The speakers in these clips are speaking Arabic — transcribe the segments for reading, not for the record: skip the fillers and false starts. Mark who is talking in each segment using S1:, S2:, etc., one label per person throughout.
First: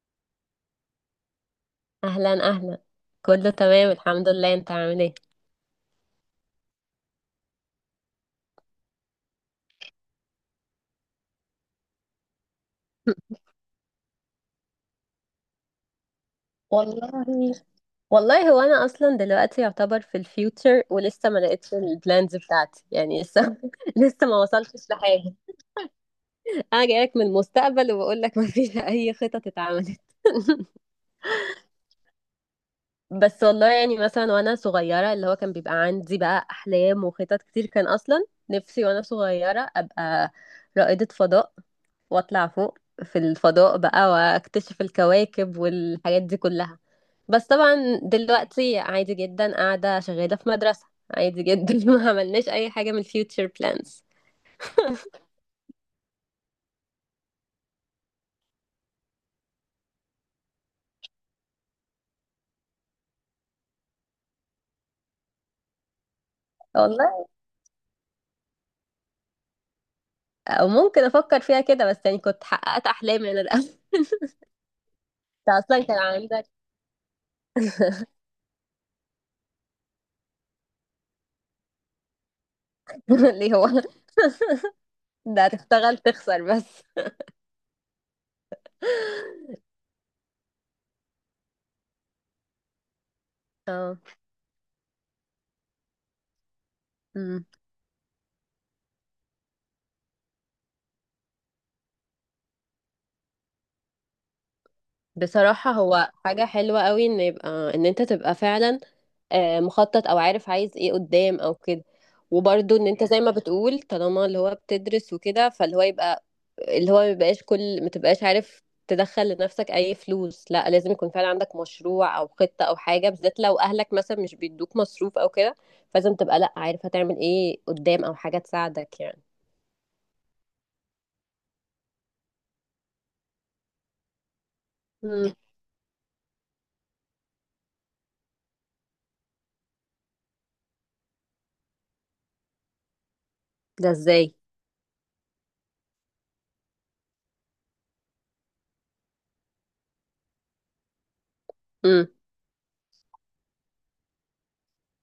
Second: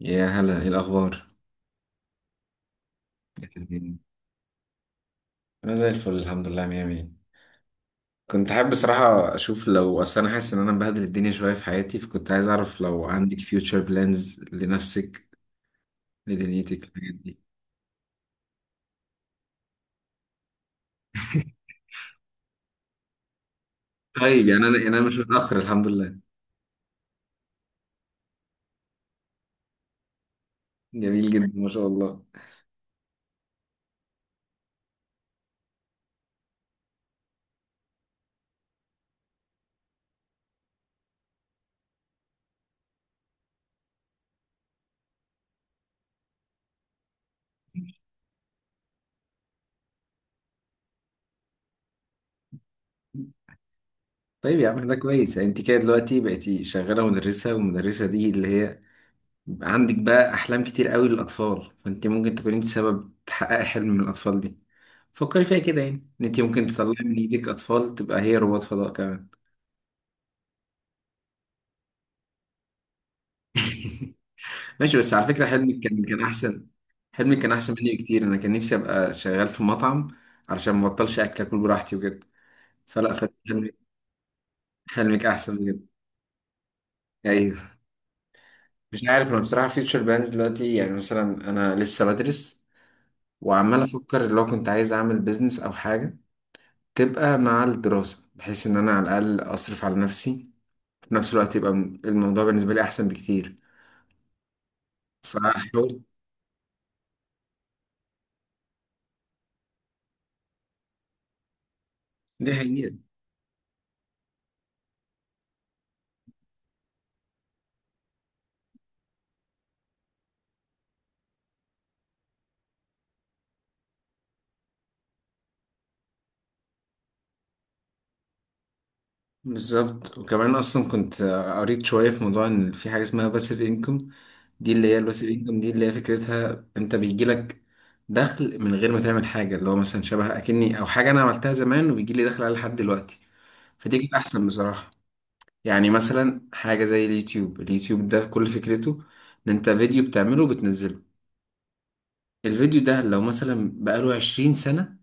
S1: يا هلا، ايه الاخبار؟
S2: اهلا اهلا، كله تمام الحمد لله، انت عامل ايه؟
S1: انا زي الفل الحمد لله، مية مية. كنت حابب بصراحة اشوف لو، اصل انا حاسس ان انا مبهدل الدنيا شوية في حياتي، فكنت عايز اعرف لو عندك فيوتشر بلانز لنفسك لدنيتك
S2: والله
S1: الحاجات دي.
S2: والله هو انا اصلا دلوقتي يعتبر في الفيوتشر ولسه ما لقيتش البلانز بتاعتي، يعني لسه لسه ما
S1: طيب، يعني انا يعني
S2: وصلتش
S1: انا مش
S2: لحاجه.
S1: متأخر الحمد لله.
S2: انا جايلك من المستقبل وبقول لك ما فيش اي خطط اتعملت.
S1: جميل جدا ما شاء الله.
S2: بس والله يعني مثلا وانا صغيره اللي هو كان بيبقى عندي بقى احلام وخطط كتير، كان اصلا نفسي وانا صغيره ابقى رائده فضاء واطلع فوق في الفضاء بقى واكتشف الكواكب والحاجات دي كلها. بس طبعا دلوقتي عادي جدا قاعده شغاله في مدرسه، عادي جدا ما عملناش اي حاجه من الفيوتشر بلانز.
S1: طيب يا عم، ده كويس. يعني انت كده دلوقتي بقيتي شغالة مدرسة، والمدرسة دي اللي هي عندك بقى أحلام كتير قوي للأطفال، فأنت ممكن تكون أنت سبب تحققي حلم من الأطفال دي. فكري فيها كده، يعني إن أنت ممكن تطلعي من
S2: والله
S1: إيدك أطفال تبقى هي رواد فضاء كمان.
S2: او ممكن افكر فيها كده، بس يعني كنت حققت احلامي انا الاول.
S1: ماشي، بس على فكرة
S2: انت
S1: حلمي
S2: اصلا كان
S1: كان
S2: عندك
S1: أحسن. حلمي كان أحسن مني بكتير، أنا كان نفسي أبقى شغال في مطعم علشان ما بطلش أكل براحتي وكده. فحلمك
S2: ليه؟ هو
S1: حلمك، حلمك
S2: ده
S1: أحسن بجد.
S2: هتشتغل تخسر بس.
S1: أيوه. مش عارف أنا بصراحة، فيوتشر بلانز دلوقتي، يعني مثلا أنا لسه بدرس، وعمال
S2: اه.
S1: أفكر لو كنت عايز أعمل بيزنس أو حاجة تبقى
S2: أمم.
S1: مع الدراسة، بحيث إن أنا على الأقل أصرف على نفسي في نفس الوقت، يبقى الموضوع بالنسبة لي أحسن بكتير.
S2: بصراحة
S1: فحاول.
S2: هو حاجة حلوة قوي ان يبقى، ان انت تبقى فعلا مخطط او عارف عايز ايه قدام او كده.
S1: دي
S2: وبرضه ان
S1: حقيقة.
S2: انت زي ما بتقول، طالما اللي هو بتدرس وكده، فاللي هو يبقى اللي هو ما يبقاش كل ما تبقاش عارف تدخل لنفسك اي فلوس، لا، لازم يكون فعلا عندك مشروع او خطة او حاجة، بالذات لو اهلك مثلا مش بيدوك مصروف او كده. فلازم تبقى، لا، عارف هتعمل ايه قدام، او حاجة تساعدك يعني.
S1: بالظبط. وكمان أصلا كنت قريت شوية في موضوع إن في حاجة اسمها باسيف إنكم. دي اللي هي الباسيف
S2: أمم.
S1: إنكم دي، اللي هي فكرتها أنت بيجيلك دخل من غير ما تعمل حاجة، اللي هو مثلا شبه أكني، أو حاجة أنا عملتها زمان وبيجيلي دخل عليها لحد دلوقتي.
S2: ده
S1: فدي كانت
S2: ازاي؟
S1: أحسن بصراحة. يعني مثلا حاجة زي اليوتيوب، ده كل فكرته إن أنت فيديو بتعمله وبتنزله. الفيديو ده لو مثلا بقاله 20 سنة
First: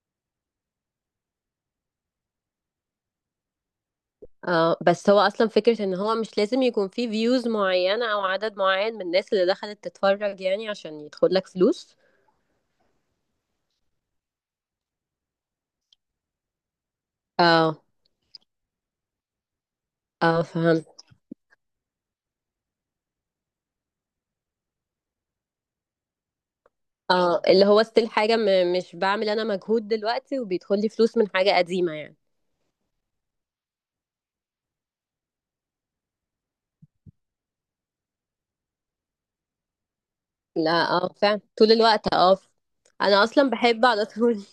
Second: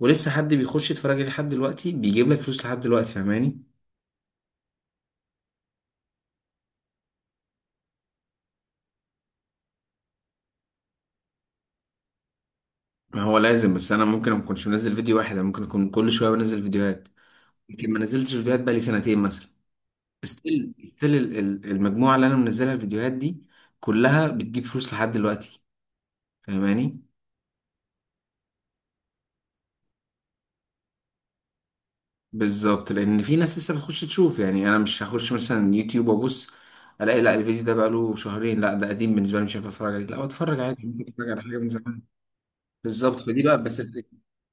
S1: ولسه حد بيخش يتفرج عليه لحد دلوقتي، بيجيب لك فلوس لحد دلوقتي، فاهماني؟
S2: اه، بس هو اصلا فكرة ان هو مش لازم يكون فيه فيوز معينة او عدد معين من الناس اللي دخلت تتفرج، يعني عشان يدخل لك فلوس.
S1: ما هو لازم، بس انا ممكن ما اكونش منزل فيديو واحد، انا ممكن اكون كل شوية بنزل فيديوهات.
S2: اه.
S1: يمكن ما نزلتش فيديوهات بقالي سنتين مثلا،
S2: اه
S1: ستيل
S2: فهمت.
S1: ستيل المجموعة اللي انا منزلها الفيديوهات دي كلها بتجيب فلوس لحد دلوقتي، فاهماني؟
S2: اه، اللي هو ستيل حاجة مش بعمل انا مجهود دلوقتي وبيدخل لي فلوس من حاجة قديمة يعني.
S1: بالظبط، لان في ناس لسه بتخش تشوف. يعني انا مش هخش مثلا يوتيوب وابص الاقي، لا الفيديو ده بقاله شهرين، لا ده قديم بالنسبة لي مش هينفع اتفرج عليه، لا بتفرج
S2: لا،
S1: عادي، ممكن
S2: اه
S1: اتفرج
S2: فعلا،
S1: على حاجة من
S2: طول
S1: زمان.
S2: الوقت، اه.
S1: بالظبط،
S2: انا
S1: فدي
S2: اصلا
S1: بقى. بس
S2: بحب على طول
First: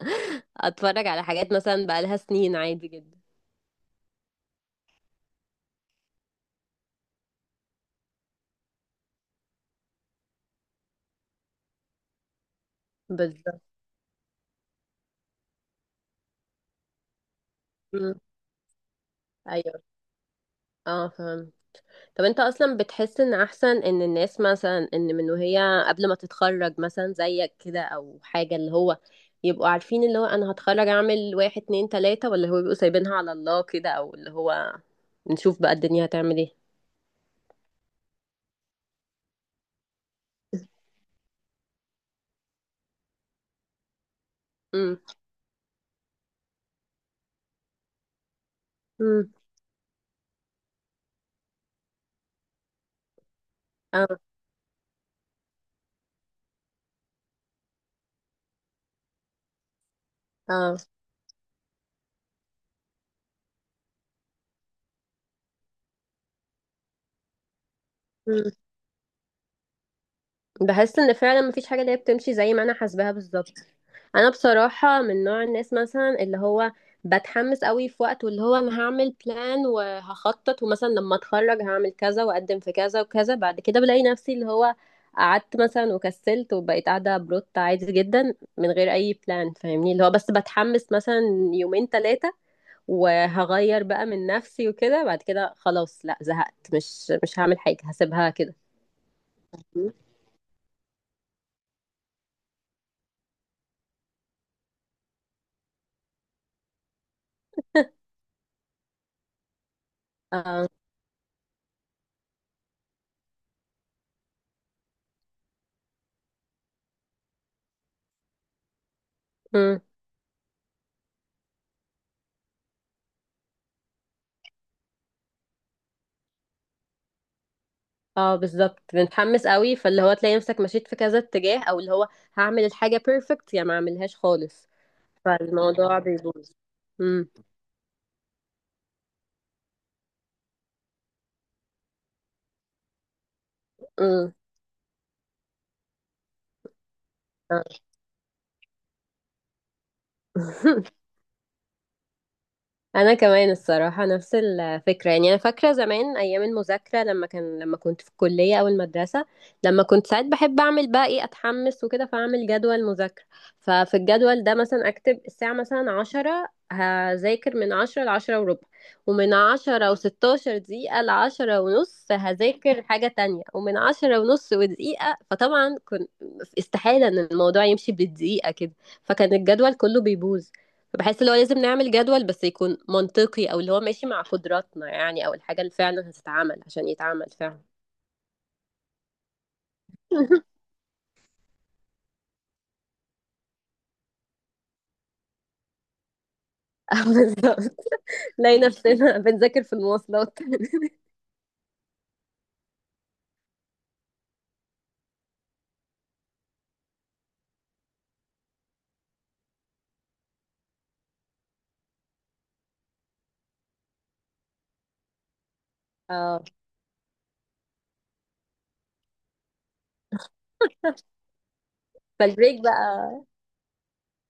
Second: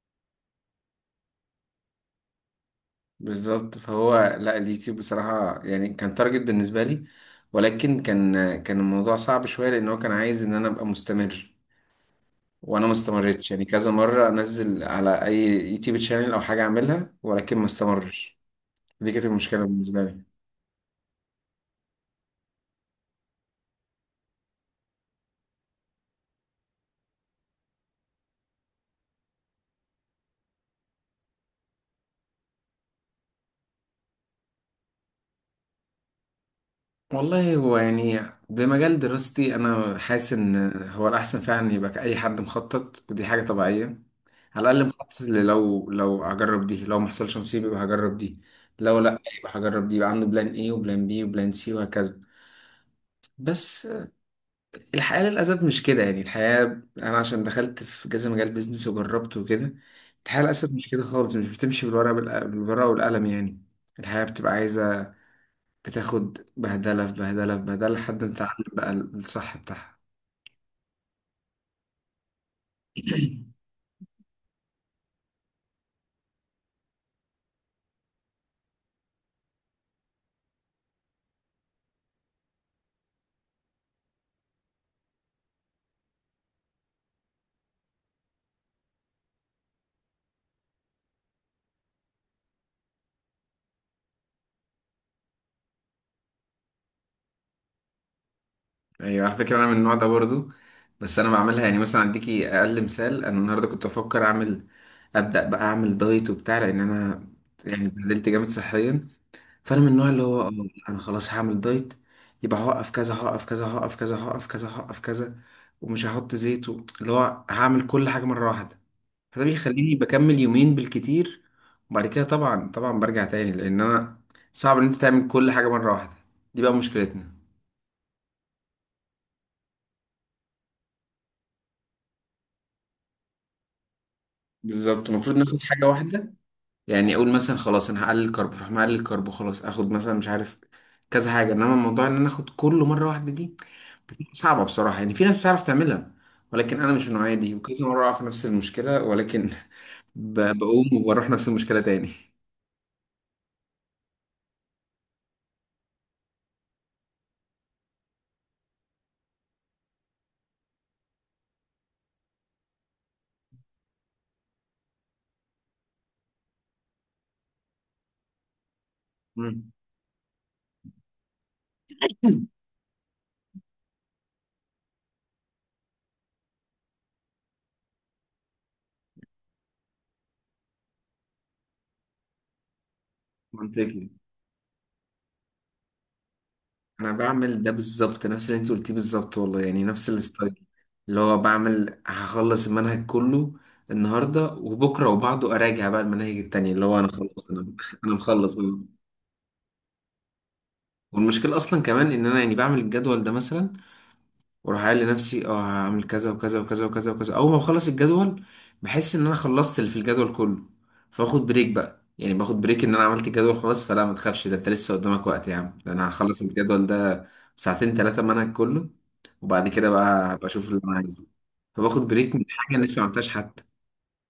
S2: اتفرج على حاجات مثلا بقالها سنين، عادي جدا.
S1: بالظبط. فهو، لا اليوتيوب بصراحة يعني كان تارجت بالنسبة لي، ولكن كان، كان الموضوع صعب شوية لأن هو كان عايز إن أنا أبقى مستمر، وأنا ما استمرتش.
S2: بالظبط.
S1: يعني كذا مرة أنزل على أي يوتيوب تشانل أو حاجة أعملها ولكن ما
S2: مم.
S1: استمرش. دي كانت المشكلة
S2: ايوه.
S1: بالنسبة لي.
S2: اه فهمت. طب انت اصلا بتحس ان احسن ان الناس مثلا، ان من وهي قبل ما تتخرج مثلا، زيك كده او حاجة، اللي هو يبقوا عارفين اللي هو انا هتخرج اعمل واحد اتنين تلاتة، ولا هو بيبقوا سايبينها على الله كده، او اللي هو نشوف بقى الدنيا هتعمل ايه.
S1: والله هو يعني بمجال دراستي انا حاسس ان هو الاحسن فعلا يبقى اي حد مخطط، ودي حاجه طبيعيه. على الاقل
S2: امم.
S1: مخطط اللي، لو هجرب دي، لو ما حصلش نصيب يبقى هجرب دي، لو لا
S2: امم.
S1: يبقى هجرب دي، يبقى عنده بلان ايه وبلان بي وبلان سي وهكذا. بس
S2: اه.
S1: الحياه للاسف مش كده. يعني الحياه، انا عشان دخلت في كذا مجال بيزنس وجربت وكده، الحياه للاسف
S2: اه.
S1: مش كده خالص، مش بتمشي بالورقه، بالورقه والقلم يعني. الحياه بتبقى عايزه بتاخد بهدلة في بهدلة في بهدلة لحد ما
S2: امم.
S1: تتعلم بقى الصح بتاعها.
S2: بحس ان فعلا مفيش حاجة اللي هي بتمشي زي ما انا حاسباها بالظبط. انا بصراحه من نوع الناس مثلا اللي هو بتحمس قوي في وقت، واللي هو انا هعمل بلان وهخطط، ومثلا لما اتخرج هعمل كذا واقدم في كذا وكذا. بعد كده بلاقي نفسي اللي هو قعدت مثلا وكسلت وبقيت قاعده بروت عادي جدا من غير اي بلان، فاهمني؟ اللي هو بس بتحمس مثلا يومين ثلاثه وهغير بقى من نفسي وكده، بعد كده خلاص، لا زهقت، مش هعمل حاجه، هسيبها كده.
S1: ايوه على فكرة انا من النوع ده برضو. بس انا بعملها، يعني مثلا اديكي اقل مثال، انا النهارده كنت بفكر اعمل، ابدا بقى اعمل دايت وبتاع، لان انا يعني اتبهدلت جامد صحيا. فانا من النوع اللي هو
S2: آه.
S1: انا خلاص هعمل دايت، يبقى هوقف كذا هوقف كذا هوقف كذا هوقف كذا هوقف كذا، ومش هحط زيت اللي هو هعمل كل حاجة مرة واحدة. فده بيخليني بكمل يومين بالكتير، وبعد كده طبعا برجع تاني، لان انا صعب ان انت تعمل كل حاجه مره واحده. دي بقى مشكلتنا.
S2: اه بالظبط، بنتحمس قوي فاللي هو تلاقي نفسك مشيت في كذا اتجاه، او اللي هو هعمل الحاجة بيرفكت يا ما اعملهاش خالص،
S1: بالظبط المفروض ناخد حاجه
S2: فالموضوع
S1: واحده.
S2: بيبوظ.
S1: يعني
S2: امم.
S1: اقول مثلا خلاص انا هقلل كرب، فاروح مقلل الكرب خلاص، اخد مثلا مش عارف كذا حاجه، انما موضوع ان انا اخد كله مره واحده دي
S2: امم.
S1: بتبقى صعبه بصراحه. يعني في ناس بتعرف تعملها، ولكن انا مش من النوعيه دي، وكذا مره اقع في نفس المشكله، ولكن بقوم وبروح نفس المشكله تاني.
S2: انا كمان الصراحه نفس الفكره، يعني انا فاكره زمان ايام المذاكره، لما كنت في الكليه او المدرسه، لما كنت ساعات بحب اعمل بقى ايه، اتحمس وكده فاعمل جدول مذاكره. ففي الجدول ده مثلا اكتب الساعه مثلا عشرة هذاكر من عشرة لعشرة وربع، ومن
S1: مم.
S2: عشرة وستاشر دقيقة لعشرة ونص هذاكر حاجة تانية، ومن عشرة ونص ودقيقة، فطبعا كنت استحالة ان الموضوع يمشي بالدقيقة كده، فكان الجدول كله بيبوظ. فبحس اللي هو لازم نعمل جدول بس يكون منطقي، او اللي هو ماشي
S1: منطقي.
S2: مع قدراتنا يعني، او الحاجة اللي فعلا هتتعمل عشان
S1: انا
S2: يتعمل
S1: بعمل ده
S2: فعلا.
S1: بالظبط نفس اللي انت قلتيه بالظبط والله، يعني نفس الستايل. اللي هو بعمل هخلص المنهج كله النهارده وبكره وبعده اراجع بقى المناهج التانية، اللي هو انا خلاص، انا،
S2: بالظبط.
S1: انا مخلص
S2: نلاقي
S1: والله.
S2: نفسنا بنذاكر في المواصلات.
S1: والمشكله اصلا كمان ان انا يعني بعمل الجدول ده مثلا، واروح قايل لنفسي اه هعمل كذا وكذا وكذا وكذا وكذا، اول ما بخلص الجدول بحس ان انا خلصت اللي في الجدول كله، فاخد بريك بقى، يعني باخد بريك ان انا عملت الجدول خلاص، فلا ما تخافش ده انت لسه قدامك وقت يا عم، ده انا هخلص
S2: اه،
S1: الجدول ده ساعتين ثلاثه منهج كله، وبعد كده بقى هبقى اشوف اللي انا عايزه. فباخد بريك من
S2: فالبريك
S1: حاجه أنا لسه ما
S2: بقى.
S1: عملتهاش حتى.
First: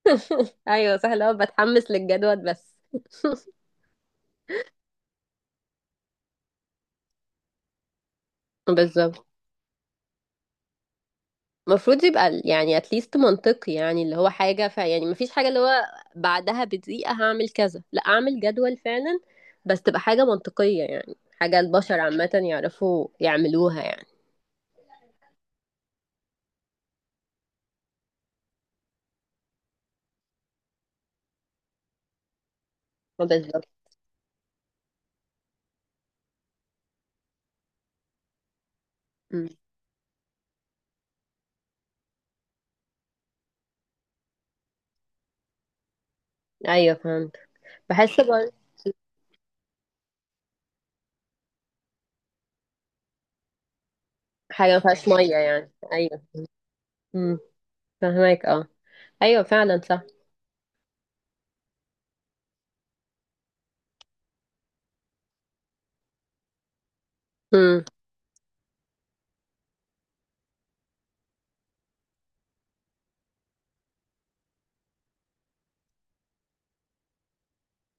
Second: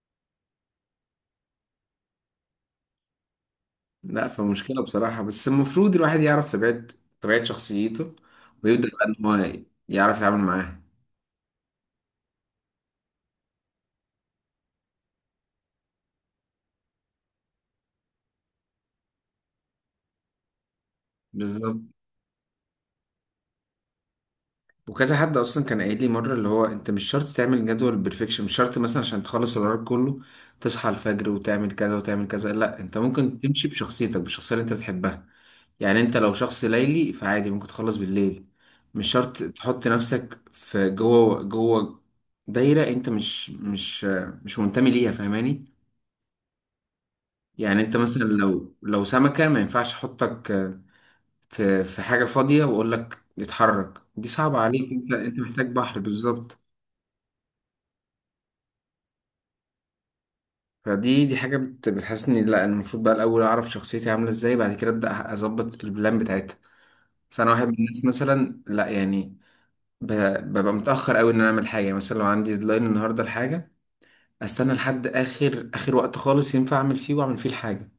S2: ايوه سهل اهو، بتحمس للجدول بس.
S1: لا فمشكله بصراحه، بس المفروض الواحد يعرف طبيعه، طبيعه شخصيته، ويبدا بقى ان
S2: بالظبط،
S1: هو يعرف يتعامل معاها.
S2: المفروض يبقى ال- يعني اتليست منطقي، يعني اللي هو حاجة، ف يعني مفيش حاجة اللي هو بعدها بدقيقة هعمل كذا، لا اعمل جدول فعلا بس تبقى حاجة منطقية يعني، حاجة
S1: بالظبط.
S2: البشر عامة يعرفوا يعملوها يعني.
S1: وكذا حد اصلا كان قايل لي مره، اللي هو انت مش شرط تعمل جدول بيرفكشن، مش شرط مثلا عشان تخلص الورق كله تصحى الفجر وتعمل كذا وتعمل كذا، لا انت
S2: اه
S1: ممكن تمشي
S2: بالظبط.
S1: بشخصيتك، بالشخصيه اللي انت بتحبها. يعني انت لو شخص ليلي فعادي ممكن تخلص بالليل، مش شرط
S2: مم.
S1: تحط نفسك في جوه دايره انت مش منتمي ليها، فاهماني؟
S2: ايوه فهمت.
S1: يعني انت
S2: بحس
S1: مثلا،
S2: برضه
S1: لو سمكه ما ينفعش احطك في حاجه فاضيه واقول لك اتحرك، دي صعبه
S2: حاجه ما
S1: عليك،
S2: فيهاش
S1: انت
S2: ميه
S1: انت محتاج
S2: يعني،
S1: بحر
S2: ايوه.
S1: بالظبط.
S2: امم. فهمك، اه. ايوه فعلا صح.
S1: فدي حاجة بتحسسني لا، المفروض بقى الأول أعرف شخصيتي عاملة إزاي، بعد كده أبدأ أظبط البلان بتاعتها. فأنا واحد من
S2: امم.
S1: الناس مثلا، لا يعني ب- ببقى متأخر أوي إن أنا أعمل حاجة، يعني مثلا لو عندي ديدلاين النهاردة لحاجة، أستنى لحد آخر وقت خالص ينفع أعمل فيه، وأعمل فيه الحاجة.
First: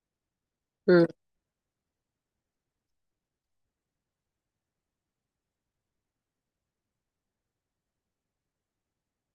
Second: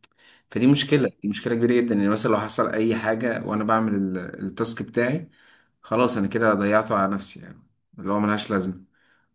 S1: فدي مشكلة، دي مشكلة كبيرة جدا. يعني مثلا لو حصل أي حاجة وأنا بعمل التاسك بتاعي، خلاص أنا كده ضيعته على نفسي، يعني اللي هو ملهاش لازمة.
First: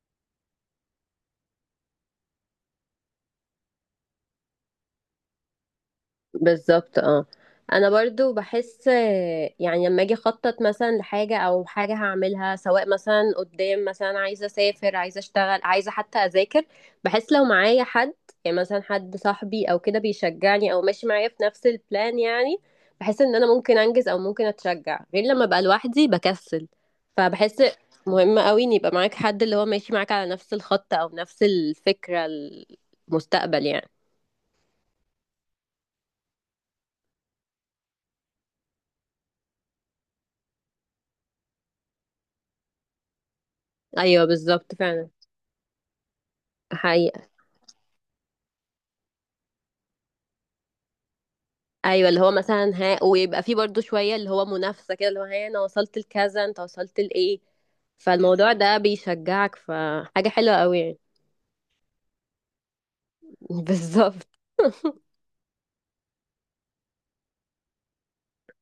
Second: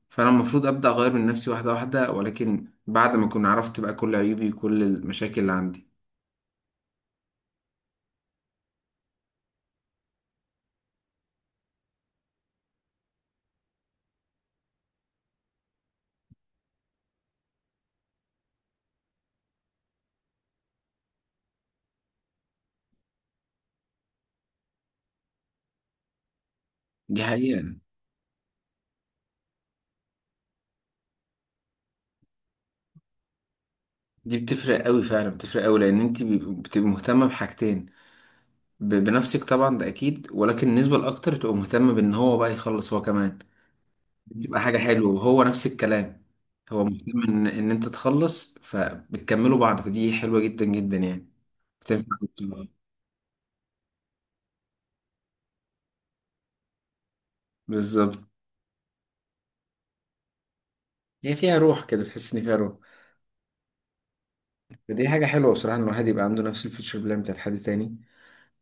S1: فانا المفروض ابدا اغير من نفسي واحده واحده، ولكن بعد ما اكون عرفت بقى كل عيوبي وكل المشاكل اللي عندي.
S2: بالظبط. اه انا برضو بحس يعني لما اجي اخطط مثلا لحاجه او حاجه هعملها، سواء مثلا قدام، مثلا عايزه اسافر، عايزه اشتغل، عايزه حتى اذاكر، بحس لو معايا حد، يعني مثلا حد صاحبي او كده بيشجعني او ماشي معايا في نفس البلان يعني، بحس ان انا ممكن انجز او ممكن اتشجع، غير لما ابقى لوحدي بكسل.
S1: دي حقيقه.
S2: فبحس مهم قوي ان يبقى معاك حد اللي هو ماشي معاك على نفس الخط او نفس الفكره، المستقبل يعني.
S1: دي بتفرق قوي فعلا، بتفرق قوي، لان انت بتبقي مهتمه بحاجتين، بنفسك طبعا ده اكيد، ولكن النسبه الاكتر تبقى مهتمه بان هو بقى يخلص هو كمان.
S2: ايوه
S1: بتبقى
S2: بالظبط
S1: حاجه
S2: فعلا.
S1: حلوه، وهو نفس الكلام، هو مهتم
S2: حقيقة.
S1: ان انت تخلص، فبتكملوا بعض. فدي حلوه جدا جدا يعني،
S2: ايوه،
S1: بتنفع
S2: اللي هو
S1: جداً.
S2: مثلا ها، ويبقى فيه برضو شويه اللي هو منافسه كده، اللي هو ها انا وصلت لكذا، انت وصلت لايه؟
S1: بالظبط.
S2: فالموضوع ده بيشجعك، فحاجه حلوه قوي يعني.
S1: هي فيها روح كده، تحس ان فيها روح.
S2: بالظبط.
S1: فدي حاجه حلوه بصراحه، ان الواحد يبقى عنده نفس الفيتشر بلان بتاعت حد تاني.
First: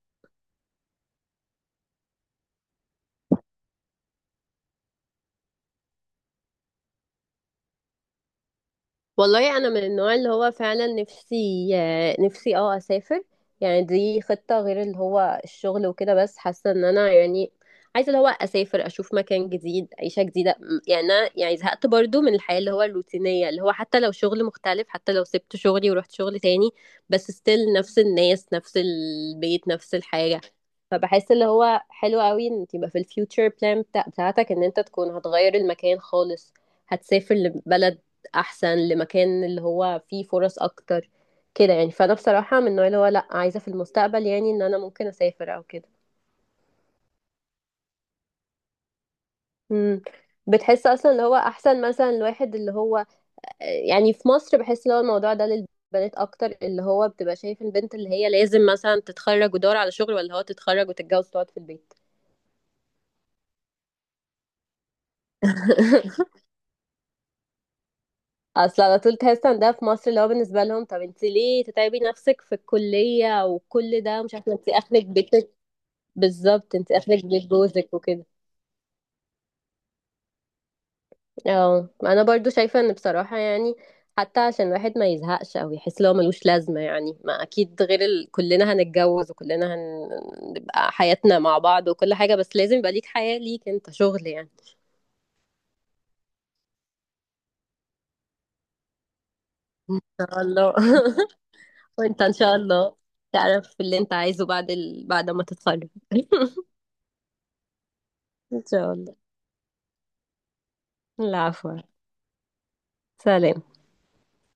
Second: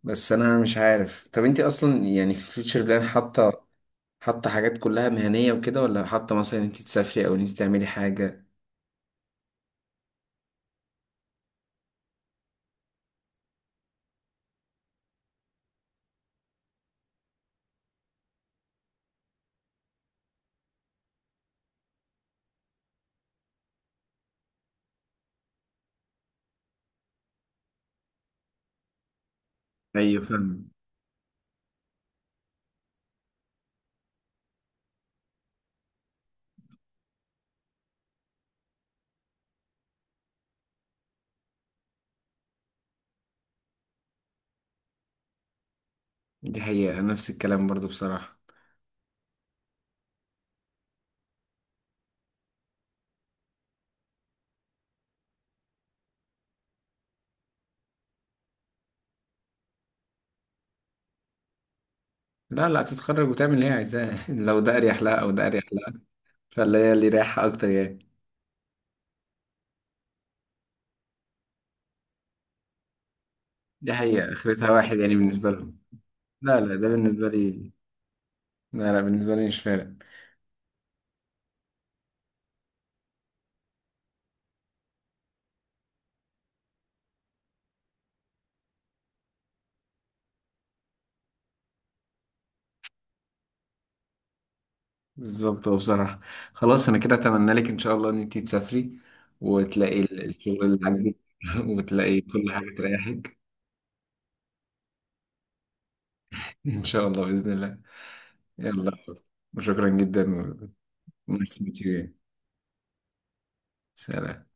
S1: بس انا مش عارف، طب انت اصلا يعني في فيوتشر بلان حاطه حاجات كلها مهنيه وكده، ولا حاطه مثلا انت تسافري او انت تعملي حاجه؟
S2: والله انا من النوع اللي هو فعلا نفسي نفسي اه اسافر، يعني دي خطة غير اللي هو الشغل وكده. بس حاسة ان انا يعني عايزة اللي هو اسافر، اشوف مكان جديد، عيشة جديدة، يعني انا يعني زهقت برضو من الحياة اللي هو الروتينية، اللي هو حتى لو شغل مختلف، حتى لو سبت شغلي ورحت شغل تاني، بس ستيل نفس الناس، نفس البيت، نفس
S1: ايوه
S2: الحاجة.
S1: فاهم.
S2: فبحس اللي هو حلو قوي ان يبقى في الفيوتشر بلان بتاعتك ان انت تكون هتغير المكان خالص، هتسافر لبلد احسن، لمكان اللي هو فيه فرص اكتر كده يعني. فانا بصراحه من النوع اللي هو لا، عايزه في المستقبل يعني ان انا ممكن اسافر او كده.
S1: دي حقيقه، نفس الكلام برضو بصراحه.
S2: امم. بتحس اصلا اللي هو احسن مثلا الواحد اللي هو يعني في مصر، بحس اللي هو الموضوع ده للبنات اكتر، اللي هو بتبقى شايف البنت اللي هي لازم مثلا تتخرج ودور على شغل، ولا هو تتخرج وتتجوز وتقعد في البيت.
S1: لا تتخرج وتعمل اللي هي عايزاه لو ده اريح لها او ده اريح لها، فاللي هي اللي رايحه اكتر يعني.
S2: اصل على طول تحس ان ده في مصر اللي هو بالنسبه لهم طب انت ليه تتعبي نفسك في الكليه
S1: دي
S2: وكل ده،
S1: حقيقه،
S2: مش عارفه، انت
S1: اخرتها واحد
S2: اخرك
S1: يعني بالنسبه
S2: بيتك.
S1: لهم. لا
S2: بالظبط،
S1: لا ده
S2: انت اخرك
S1: بالنسبه
S2: بيت
S1: لي،
S2: جوزك وكده.
S1: لا بالنسبه لي مش فارق.
S2: اه انا برضو شايفة ان بصراحة يعني حتى عشان الواحد ما يزهقش او يحس لو ملوش لازمة يعني، ما اكيد غير ال... كلنا هنتجوز، وكلنا هنبقى حياتنا مع بعض وكل حاجة، بس لازم يبقى ليك حياة، ليك انت شغل يعني.
S1: بالظبط. هو بصراحة، خلاص أنا كده أتمنى لك إن شاء الله إن أنتي تسافري، وتلاقي
S2: ان شاء
S1: الشغل
S2: الله.
S1: اللي عاجبك وتلاقي
S2: وانت ان
S1: كل
S2: شاء
S1: حاجة
S2: الله
S1: تريحك.
S2: تعرف اللي انت عايزه بعد ال... بعد ما تتخرج.
S1: إن شاء الله بإذن الله.
S2: ان
S1: يلا،
S2: شاء الله.
S1: وشكرا جدا nice to
S2: العفو.
S1: meet you.
S2: سلام.
S1: سلام.